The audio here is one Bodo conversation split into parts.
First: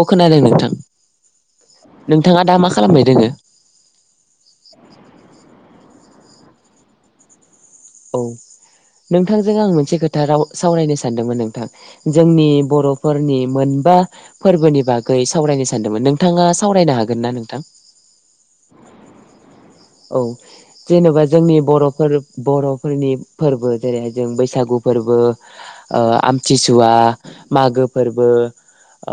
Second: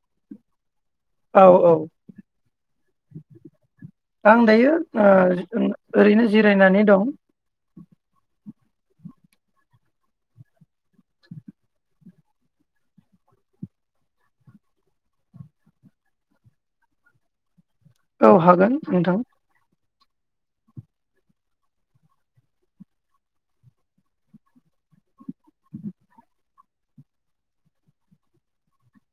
अ खोनादों। [unintelligible] औ -औ नोंथाङा दा मा खालामबाय दोङो आं दायो ओ ओम ओरैनो जिरायनानै दं। औ नोंथांजों आं मोनसे खोथा राव -सावरायनो सानदोंमोन नोंथां। जोंनि बर'फोरनि मोनबा फोरबोनि बागै सावरायनो सानदोंमोन नोंथाङा सावरायनो हागोन ना नोंथां? औ हागोन नोंथां। औ जेने'बा जोंनि बर'फोर -बर'फोरनि फोरबो जेरैहाय जों बैसागु फोरबो, आमथिसुवा, मागो फोरबो,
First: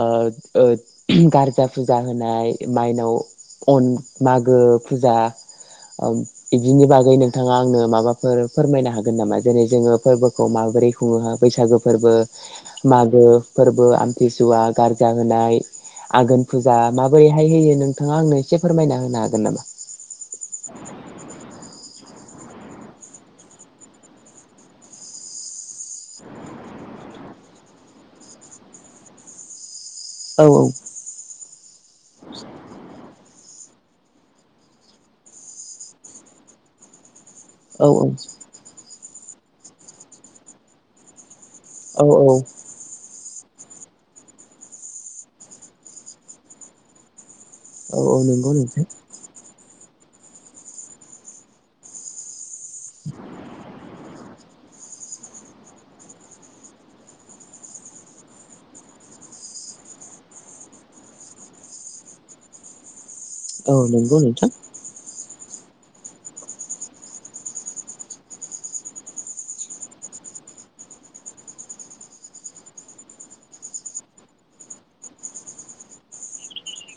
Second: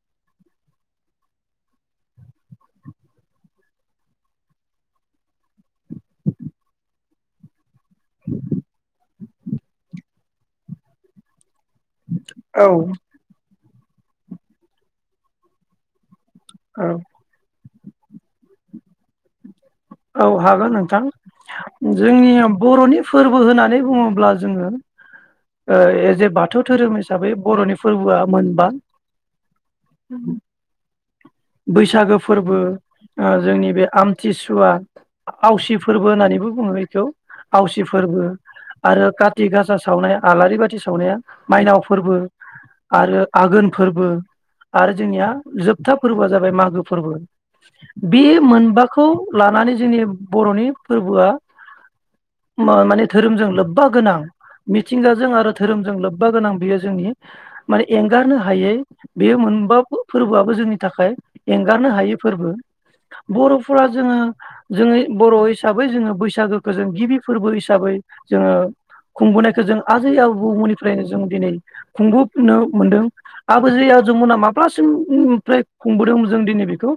ओ गारजा फुजा होनाय माइनाव न- मागो फुजा बिदिनि बागै नोंथाङा आंनो माबाफोर फोरमायनो हागोन नामा जेरै जोङो फोरबोखौ [unintelligible] माबोरै खुङो हा बैसागो फोरबो औ मागो फोरबो आमथिसुवा, गारजा होनाय आघोन फुजा औ माबोरैहाय होयो नों नोंथाङा आंनो एसे फोरमायना होनो हागोन नामा? औ हागोन नोंथां। जोंनिया बर'नि फोरबो होननानै बुङोब्ला जोङो ओ ऐजे बाथौ धोरोम हिसाबै बर'नि फोरबोआ मोनबा। औ -औ। बैसागो फोरबो अ जोंनि बे आमथिसुवा आवसि फोरबो होननानैबो बुङो बेखौ। आवसि औ फोरबो आरो [unintelligible] थि गासा सावनाय आलारि बाथि सावनाया मायनाव औ फोरबो औ आरो आघोन फोरबो आरो जोंनिया जोबथाब फोरबोआ जाबाय मागो फोरबो। औ औ बे नंगौ नोंथां मोनबाखौ लानानै जोंनि बर'नि फोरबोआ मा-माने धोरोमजों लोब्बा गोनां मिथिंगाजों आरो धोरोमजों लोब्बा गोनां बेयो जोंनि माने एंगारनो हायै बेयो मोनबा फोरबोआबो जोंनि थाखाय एंगारनो हायै फोरबो। औ बर'फोरा जोङो नंगौ नोंथां जोङै बर'यै हिसाबै जोङो बैसागोखो जों गिबि फोरबो हिसाबै जोङो खुंबोनायखौ जों आजै आबौमोननिफ्रायनो जों दिनै खुंबोनो मोनदों आबोजै आजौमोना माब्लासिम ओमफ्राय खुंबोदोंमोन जों दिनै बेखौ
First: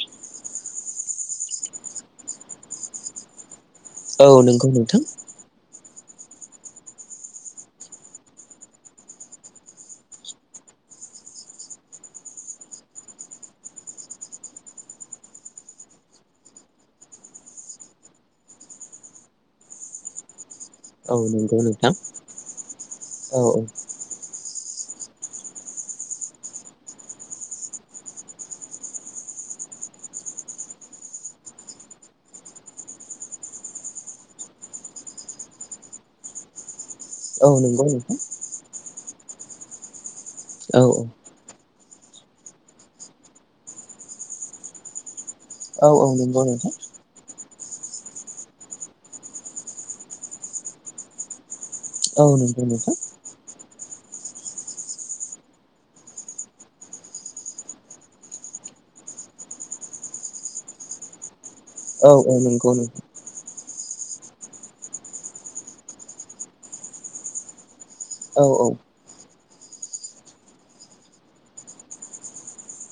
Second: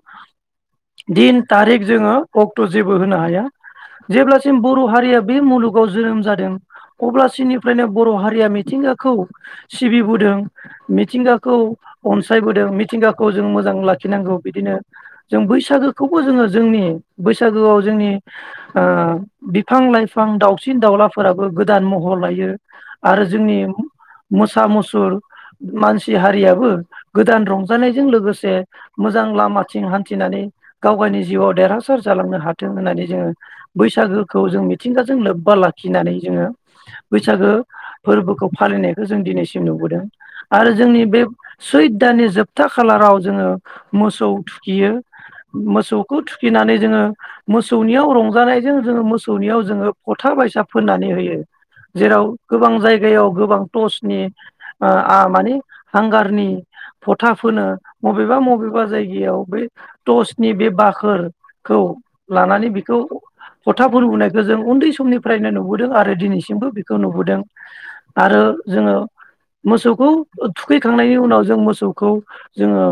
दिन तारिक जोङो अक्ट' जेबो होनो हाया। औ जेब्लासिम नंगौ बर' नोंथां हारिया बे मुलुगाव जोनोम जादों अब्लासिनिफ्रायनो बर' हारिया मिथिंगाखौ सिबिबोदों, मिथिंगाखौ अनसायबोदों, मिथिंगाखौ जों मो जां लाखिनांगौ। बिदिनो जों बैसागोखौबो जोङो जोंनि बैसागोआव जोंनि ओ बिफां लाइफां दाउ सिन औ दाउलाफोराबो नंगौ गोदान नोंथां महर लायो आरो औ जोंनि मो सा मुसुर मानसि हारियाबो गोदान रंजानायजों लोगो से मोजां लामाथिं हान्थिनानै गावगायनि जिउआव देरहासार जालांनो हाथों होननानै जोङो बैसागोखौ जों मिथिंगाजों लोब्बा लाखिनानै जोङो औ बैसागो नंगौ नोंथां फोरबोखौ फालिनाय बेखौ जों दिनैसिम नुबोदों। आरो औ जोंनि बे सैद दाननि जोबथा खालाराव जोङो मोसौ थुखियो। औ औ मोसौखौ नंगौ नोंथां थुखिनानै जोङो मोसौनियाव रंजानायजों जोङो मोसौनियाव जोङो फथा बायसा फोननानै होयो। औ जेराव नंगौ गोबां नोंथां जायगायाव गोबां टसनि ओ आ माने हांगारनि फथा फोनो। मबेबा मबेबा जायगायाव बे टसनि बे बाखोर खौ औ औ लानानै नंगौ बेखौ नोंथां फथा फुनबुनायखो जों उन्दै समनिफ्रायनो नुबोदों आरो दिनैसिमबो बिखौ नुबोदों। आरो औ जोङो मोसौखौ थुखैखांनायनि उनाव जों मोसौखौ जोङो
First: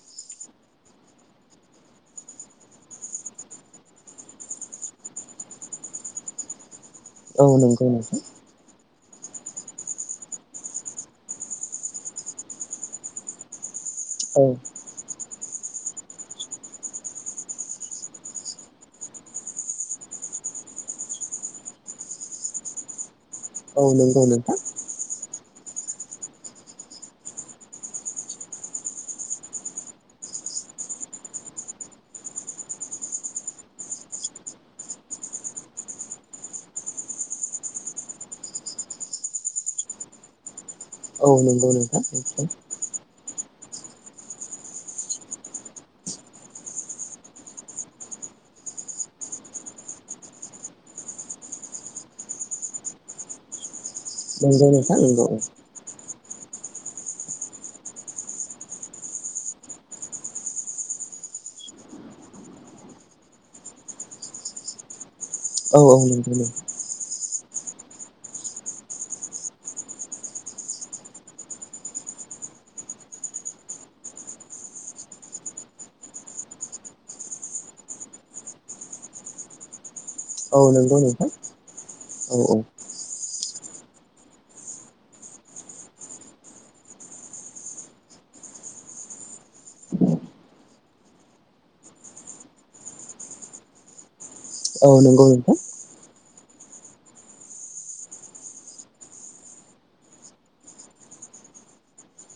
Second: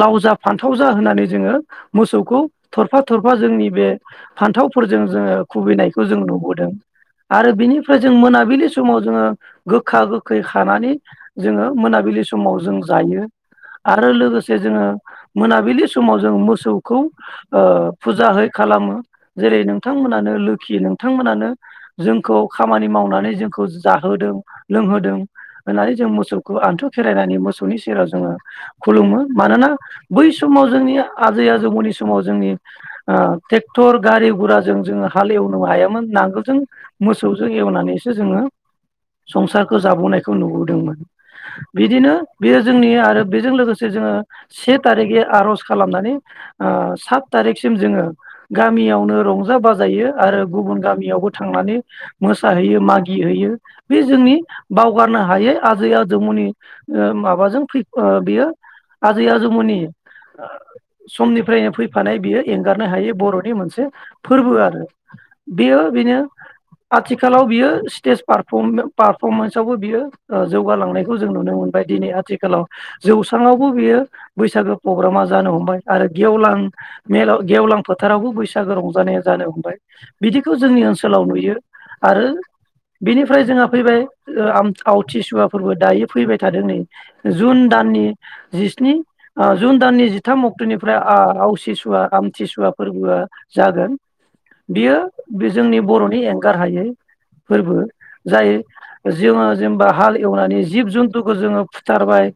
लाव, जा फान्थाव जा होननानै जोङो मोसौखौ थरफा थरफा जोंनि बे फान्थावफोरजों जोङो खुबैनायखौ जों नुबोदों। आरो औ नंगौ बिनिफ्राय जों नोंथां मोनाबिलि समाव जोङो गोखा गोखै खानानै, जोङो मोनाबिलि समाव जों जायो। आरो औ लोगोसे जोङो मोनाबिलि समाव जों मोसौखौ ओ फुजाहै खालामो जेरै नोंथांमोनानो लोखि नोंथांमोनानो जोंखौ खामानि मावनानै जों खौ औ नंगौ जाहोदों नोंथां लोंहोदों। होननानै जों मोसौखौ आन्थु खेरायनानै मोसौनि सेराव जोङो। खुलुमो मानोना बै समाव जोंनि आजै आजौमोननि समाव जोंनि ओ टेक्टर गारि गुराजों जोङो हाल एवनो हायामोन नांगोलजों मोसौजों एवनानैसो जोङो संसारखौ जाबोनायखौ नुबोदोंमोन। औ नंगौ नोंथां बिदिनो बेयो जोंनि आरो बेजों लोगो से जोङो से थारिगे आर'ज खालामनानै ओ सात तारिखसिम जोङो गामियावनो रंजा बाजायो आरो गुबुन गामियावबो थांनानै मोसाहैयो मागि हैैयो। बे जोंनि नंगौ नोंथां बावगारनो नंगौ हायै आजै आजौमोनि ओ माबाजों फै ओ बेयो आजै आजौमोननि समनिफ्रायनो फैफानाय बियो एंगारनो हायै बर'नि मोनसे फोरबो आरो। बेयो औ औ बेनो नंगौ नों आथि खालाव बियो सिटेज पारफम पारफमेनस आवबो बियो ओ जौगालांनायखौ जों नुनो मोनबाय दिनै आथिखालाव जौ स्राङावबो बियो बैसागो प्रग्रामा जानो हमबाय आरो गेवलां मेलाव गेवलां फोथारावबो बैसागो रंजानाया जानो हमबाय। बिदिखौ औ जोंनि नंगौ ओनसोलाव नोंथां नुयो आरो औ औ बिनि ओमफ्राय जोंङो फैबाय ओ आम आवथिसुवाफोरबो दायो फैबाय थादों नै जुन दाननि। जिस्नि ओ जुन दाननि जिथाम अक्ट'निफ्राय ओ आवसि सुवा आमथिसुवा फोरबोआ जागोन। औ बियो नंगौ बे नोंथां जोंनि बर'नि एं गारहायै फोरबो जाय जोङो जेनेबा हाल एवनानै जिब जुन्थुखौ जोङो फुथारबाय।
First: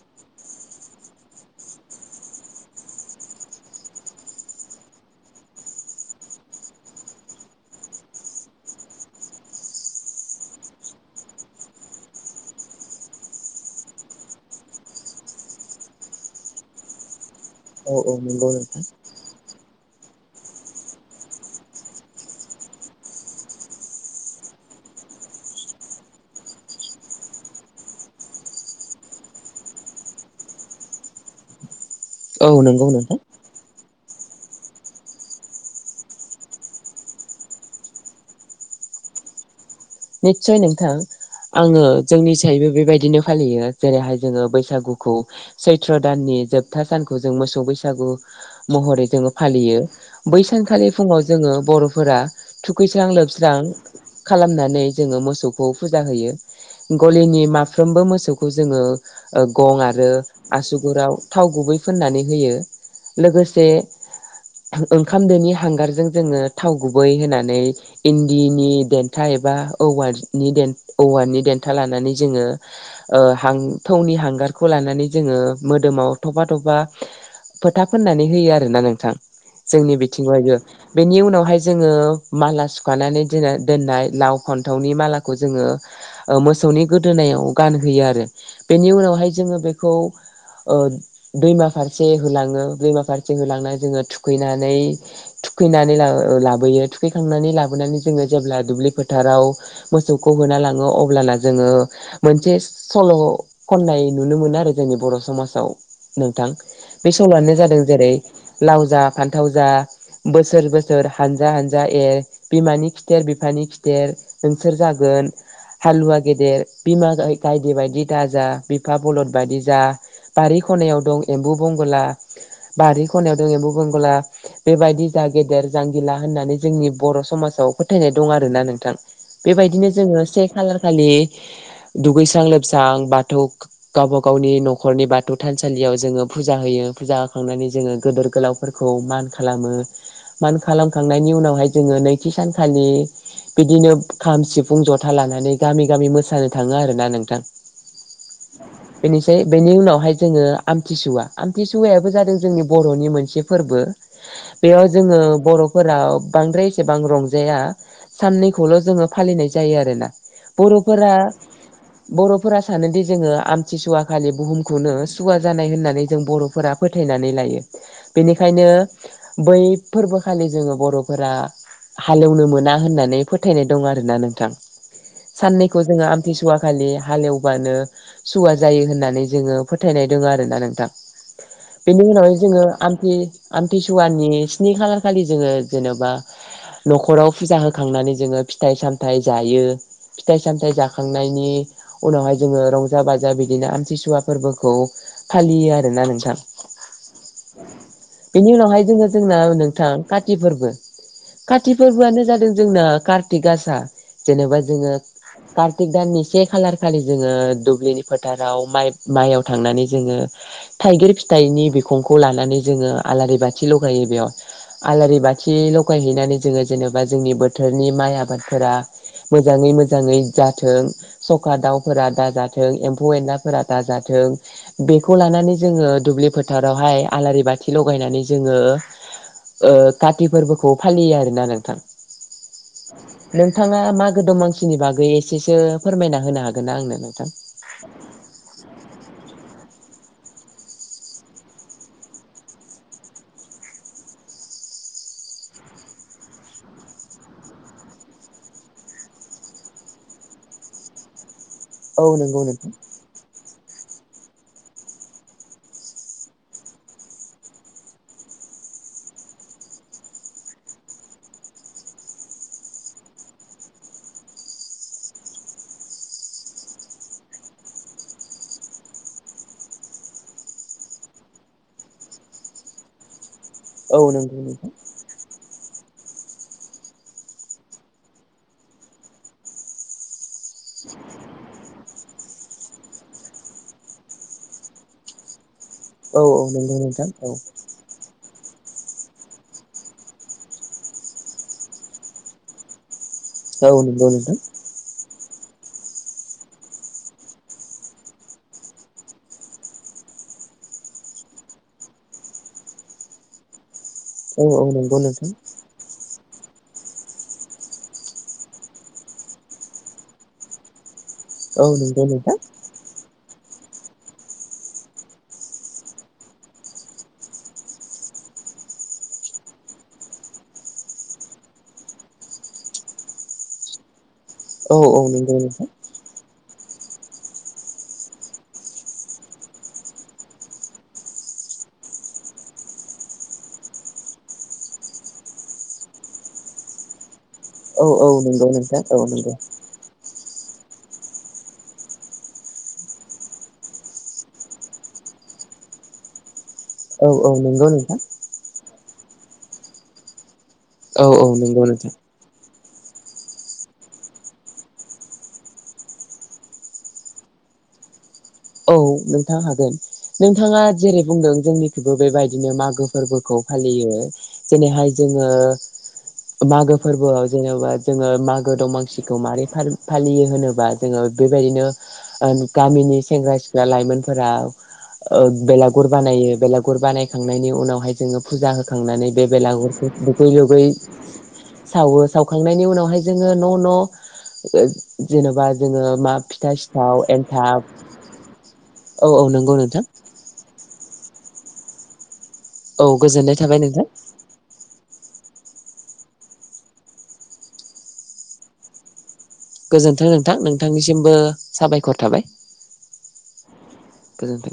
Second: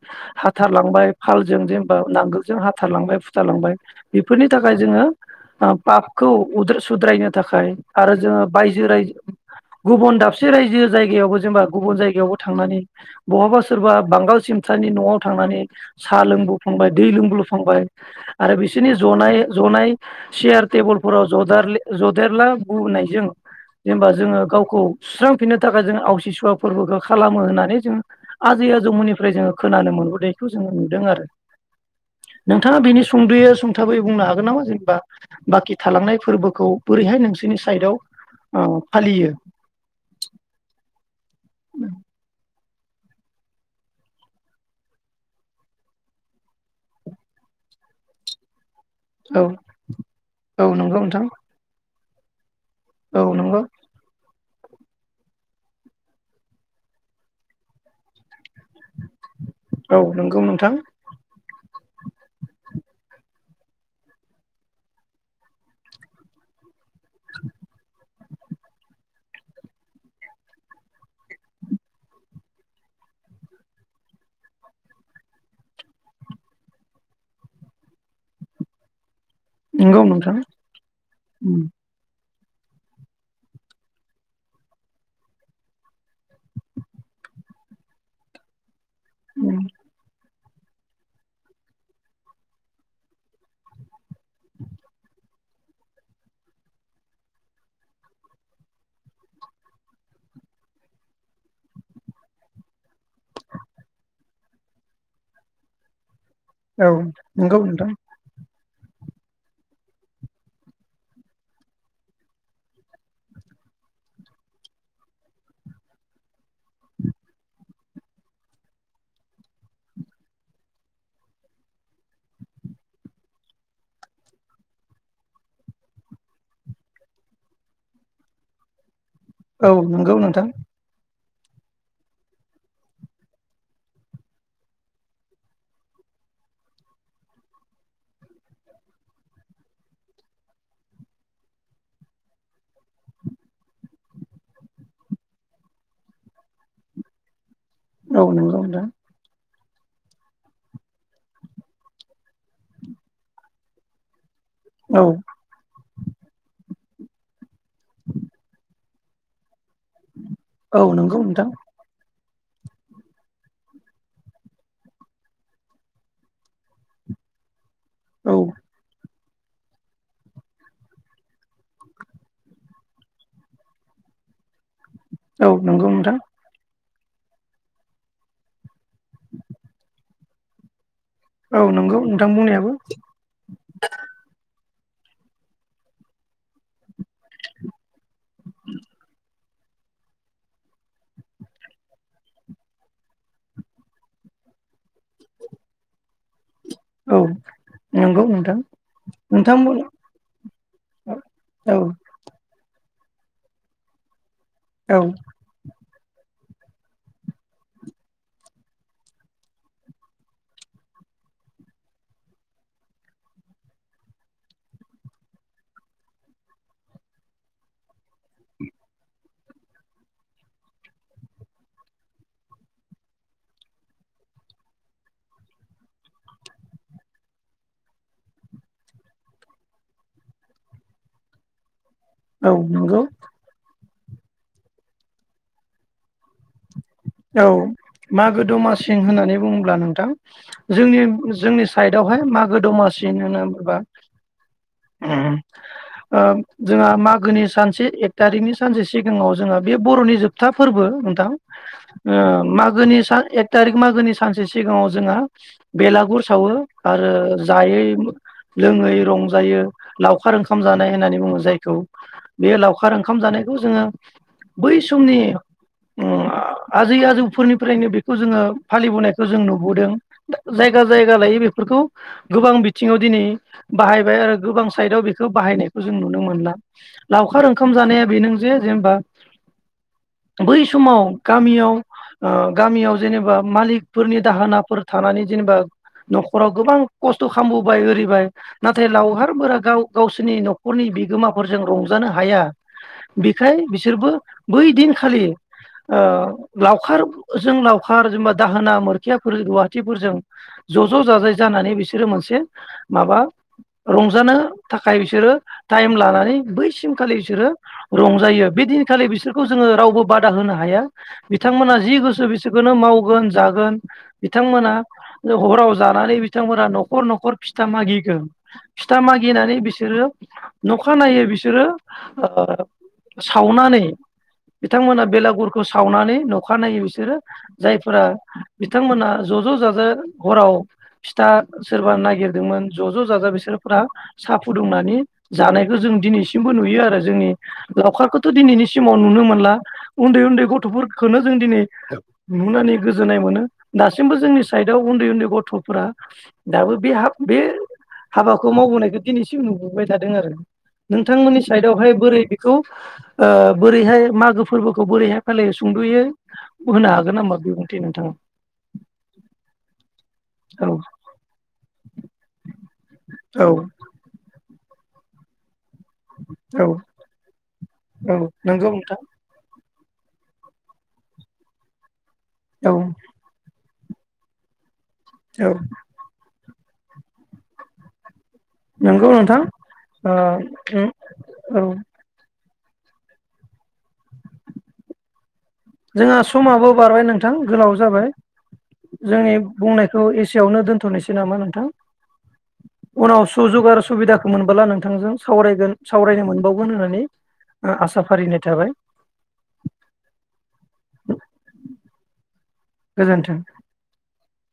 थारलांबाय फालजों जेनबा नांगोलजों हाथारलांबाय फुथारलांबाय बेफोरनि थाखाय जोङो ओ पापखौ उद्रो सुद्रायनो थाखाय आरो जोङो बायजो राय गुबुन दाबसे राइजो जायगायावबो जेनबा गुबुन जायगायाव बो थांनानै बहाबा सोरबा बांगाल सिमथानि न'आव थांनानै साहा लोंबो फ्लांबाय दै लोंब्लो फांबाय औ औ नंगौ आरो नोंथां बिसोरनि जनाय जनाय सियार टेबोलफोराव जदेरलि जदेरला बोनायजों जेनबा जोङो गावखौ सुस्रांफिननो थाखाय जों आवसि सुवा फोरबोखौ खालामो होननानै जों आजै आजौमोननिफ्राय जोङो खोनानो मोनबो नायखौ जोङो नुदों आरो। औ नोंथाङा नंगौ बिनि नोंथां सुंद'यो सुं थाबै बुंनो हागोन नामा जेनबा बाखि थालांनाय फोरबोखौ बोरैहाय नोंसोरनि साइदआव ओ फालियो? निस्सय नोंथां। आंङो जोंनि सायबो बेबायदिनो फालियो जेरैहाय जोङो बैसागुखौ सैथ्र' दाननि जोबथा सानखौ जों मोसौ बैसागु महरै जोङो औ फालियो बै औ सानखालि नंगौ फुङाव नोंथां जोङो बर' फोरा खुस्रां औ लोबस्रां नंगौ खालामना नै जोङो मोसौखौ फुजा होयो गलिनि माफ्रोमबो मोसौ खौ जोङो ओ गं औ आरो नंगौ नोंथां आसुगुराव थाव गुबै फुननानै होयो लोगोसे ओंखाम दोनि हांगारजों जोङो थाव गुबै होनानै इन्दिनि देन्था एबा औवानि औवानि देन्था लानानै जोङो ओ हां थौनि हांगारखौ लानानै जोङो मोदोमाव थफा थफा फोथा फोननानै होयो आरोना नोंथां। जोंनि नंगौ नोंथां बिथिङावहायबो बेनि उनावहाय उम जोङो माला सुखानानै दिना दोननाय लाव फान्थावनि मालाखौ जोङो ओ मोसौनि गोदोनायाव गानहोयो आरो। बेनि उनावहाय जोङो उम बेखौ ओ दैमा फारसे होलाङो दैमा फारसे होलांनानै जोङो थु खैनानै थुखैनानै लाबोयो थुखैखांनानै लाबोनानै जोङो जेब्ला दुब्लिफोर फोथाराव मोसौखौ होना लाङो अब्लाना जोङो मोनसे सल' खननाय नुनो मोनो आरो जोंनि बर' समाजाव। नोंथां औ बे सल'आनो नंगौ जादों नोंथां जेरै लाव जा फान्थाव जा बोसोर बोसोर हानजा हानजा एर बिमानि खिथेर बिफानि खि थेर नोंसोर जागोन हालुवा गेदेर बिमा गायदे बायदि दा जा बिफा बलद बायदि जा बारि खनायाव दं एम्बु बंगला बारि खनायाव दं एम्बु बंगला बेबायदि जा गेदेर जांगिला होननानै जोंनि बर' समाजाव फोथायनाय दं आरो ना नों थां। औ बेबायदिनो नंगौ जोङो से नोंथां खालार खालि दुगैस्रां लोबस्रां बाथौ गावबा गावनि न'खरनि बाथौ थानसालियाव जोङो फुजा होयो फुजा होखांनानै जोङो गोदोर गोलावफोरखौ मान खालामो मान खालामखांनायनि उनावहाय जोङो नैथि सानखालि बिदिनो खाम सिफुं जथा लानानै गामि गामि मोसानो थाङो आरोना नोंथां। औ नोंगौ नोंथां। बेनिसै बेनि उनावहाय जोङो आमथिसुवा आमथिसुवायाबो जादों जोंनि बर'नि मोनसे फोरबो। बेयाव औ जोङो बर'फोरा बांद्राय एसेबां रंजाया। साननैखौल' जोङो फालिनाय जा जायो आरोना औ बर'फोरा नंगौ नोंथां बर'फोरा सानोदि जोङो आमथिसुवा खालि बुहुमखौनो सुवा जानाय होननानै जों बर'फोरा फोथायनानै लायो। औ बेनिखायनो बै फोरबोखालि जोङो बर'फोरा हालएवनो मोना होनना नै फोथायनाय दं आरोना नोंथां औ साननैखौ नंगौ जोङो नोंथां आमथिसुवा खालि हालएवबानो सुवा जायो होननानै जोङो फोथायनाय दों आरो ना नोंथां औ नंगौ बेनि नोंथां उनावहाय जोङो बुंनायाबो आमथि आमथिसुवानि स्नि खालार खालि जोङो जेन'बा न'खराव फुाजा हो खांनानै जोङो फिथाइ सामथाइ जायो फिथाइ सामथाइ जाखांनायनि उनावहाय जोङो रंजा बाजा बिदिनो आमथिसुवा फोरबोखौ फालियो आरोना नोंथां औ नंगौ बेनि नोंथां उनावहाय जोङो जोंना नोंथांमोन नोंथां काति फोरबो औ काति फोरबोआनो जादों [unintelligible] कार्तिकगासा जेनेबा जोङो औ कार्तिक दाननि से खालार खालि जोङो दुब्लिनि फोथाराव माइब माइयाव थांनानै जोङो थाइगिर फिथाइनि बिखंखौ लानानै जोङो आलारि बाथि लगायो बेयाव आलारि बाथि लगायहैनानै जोङो जेबा जोंनि बो थोरनि माइ आबादफोरा मोजाङै मोजाङै जाथों सखा दाउफोरा दाजाथों एम्फौ एनलाफोरा दाजाथों बेखौ लानानै जोङो दुब्लि फोथारावहाय आलारि बाथि लगायनानै जोङो ओ काति फोरबोखौ फालियो आरोना नोंथां औ नंगौ नोंथाङा मा गो दमासिनि बागै एसेसो फोरमायना होनो हागोन ना आंनो नोंथां? औ मागो दमासिं होननानै बुङोब्ला नों थां जोंनि जोंनि साइडआवहाय मागो दमासि होन होनबा ओ जोंहा ओ मागोनि सानसे एक तारिकनि सानसे सिगाङाव जोंहा बे बर'नि जोबथा फोरबो नोंथां औ ओ नंगौ नोंथां मागोनि सा एक तारिख मागोनि स सानसे सिगाङाव जोंहा बेलागुर सावो आरो जायै मो लोङै रंजायो लावखार ओंखाम जानाय होननानै बुङो जायखौ बे लावखार ओंखाम जानायखौ जोङो बै समनि उम आ आजै आजौफोरनिफ्रायनो बेखौ जोङो फालिबोनायखौ जों नुबोदों दा जायगा जायगा लायै बेफोरखौ गोबां बिथिङाव दिनै औ बाहायबाय आरो नंगौ गोबां नोंथां साइदाव बेखौ बाहायनाय खौ जों नुनो मोनला लावखार ओंखाम जानाया बेनो जे जेनेबा बै समाव [unintelligible] ओ गामियाव जेनेबा मालिकफोरनि दाहोनाफोर थानानै जेनेबा औ औ न'खराव नंगौ गोबां नोंथां खस्थ' औ खामबोबाय होरैबाय नाथाय लावहारबोरा गाव गावसोरनि न'खरनि बिगोमाफोरजों रंजानो हाया बिखाय औ नंगौ बिसोरबो नोंथां बै दिन खालि ओ लावखारजों लावखार जेनेबा दाहोना मोरखियाफोर रुवाहाटथिफोरजों ज' ज' जाजाय जानानै बिसोरो मोनसे माबा रंजानो औ औ थाखाय नंगौ नोंथां बिसोरो टाइम लानानै बैसिमखालि इसोरो रंजायो बे दिनखालि बिसोरखौ जोङो रावबो बादा होनो हा हाया औ बिथांमोना जि नंगौ गोसो नोंथां बिसोरखौनो मावगोन जाग गोन बिथांमोना नो हराव जानानै बिथांमोना न'खर न'खर फिथा मागिगोन फिथा मागिनानै बिसोरो नखानायनायै बिसोरो ओ सावनानै औ- औ बिथांमोना नोंगौ बेलागुरखौ नोंथां सावनानै नखा नायै बिसोरो जायफोरा बिथांमोना ज' ज' जाजा हराव फिथा सोरबा नागिरदोंमोन ज' ज' जाजा बिसोरफ्रा साहा फुदुंनानै जानायखौ जों दिनैसिमबो नुयो आरो जोंनि औ औ लाखारखौथ' नंगौ दिनैनि नोंथां सिमाव औ नुनो नंगौ मोनला उन्दै उन्दै गथफोरखोनो जों दिनै नुनानै गोजोननाय मोनो दासिमबो जोंनि साइडआव उन्दै उन्दै गथफोरा दाबो बे हा- औ औ बे नंगौ नोंथां हाबाखौ मावबोनायखौ दिनैसिम नुबोबाय थादों आरो औ औ नोंथांमोननि नंगौ साइदावहाय नोंथां बोरै खौ ओ बोरैहाय मागो फोरबोखौ बोरैहाय फालियो सुंदयै होनो हागोन नामा बिबुंथि नोंथाङा औ नोंथां हागोन नोंथाङा औ जेरै बुंदों जोंथिंबो बेबायदिनो मागो फोरबोखौ औ फालियो जेरैहाय जोङो औ मागो फोरबोआव जेनेबा जोङो औ मागो नंगौ नोंथां दमासिखौ मारै फालि- फालियो होनोबा जोङो बेबायदिनो आ औ गामिनि लाइमोनफोरा ओ औ बेलागुर बानायो बेला- गुर बानायखांनायनि उनावहाय जोङो फुजा नंगौ होखांनानै बे नोंथां बेलागुरखौ दुगै लोबै ओ औ सावो सावखांनानै थांनायनि उनावहाय जोङो न न जेनेबा। जोङो मा जोंहा फिथा समाबो बारबाय सिथाव नोंथां एन्थाब गोलाव जाबाय औ औ जोंनि नंगौ नोंथां बुंनायखौ एसेयाववनो दोनथ नोसै नामा नोंथां। औ उनाव गोजोननाय थाबाय सुजुग आरो नोंथां सुबिदाखौ मोनबोला नों थांजों साव-सावरायनो मोनबावगोन होननानै आसा फारिनाय थाबाय। गोजोन्थों नोंथां नोंथांनिसिमबो साबायखर थाबाय। गोजोन्थों। गोजोन्थों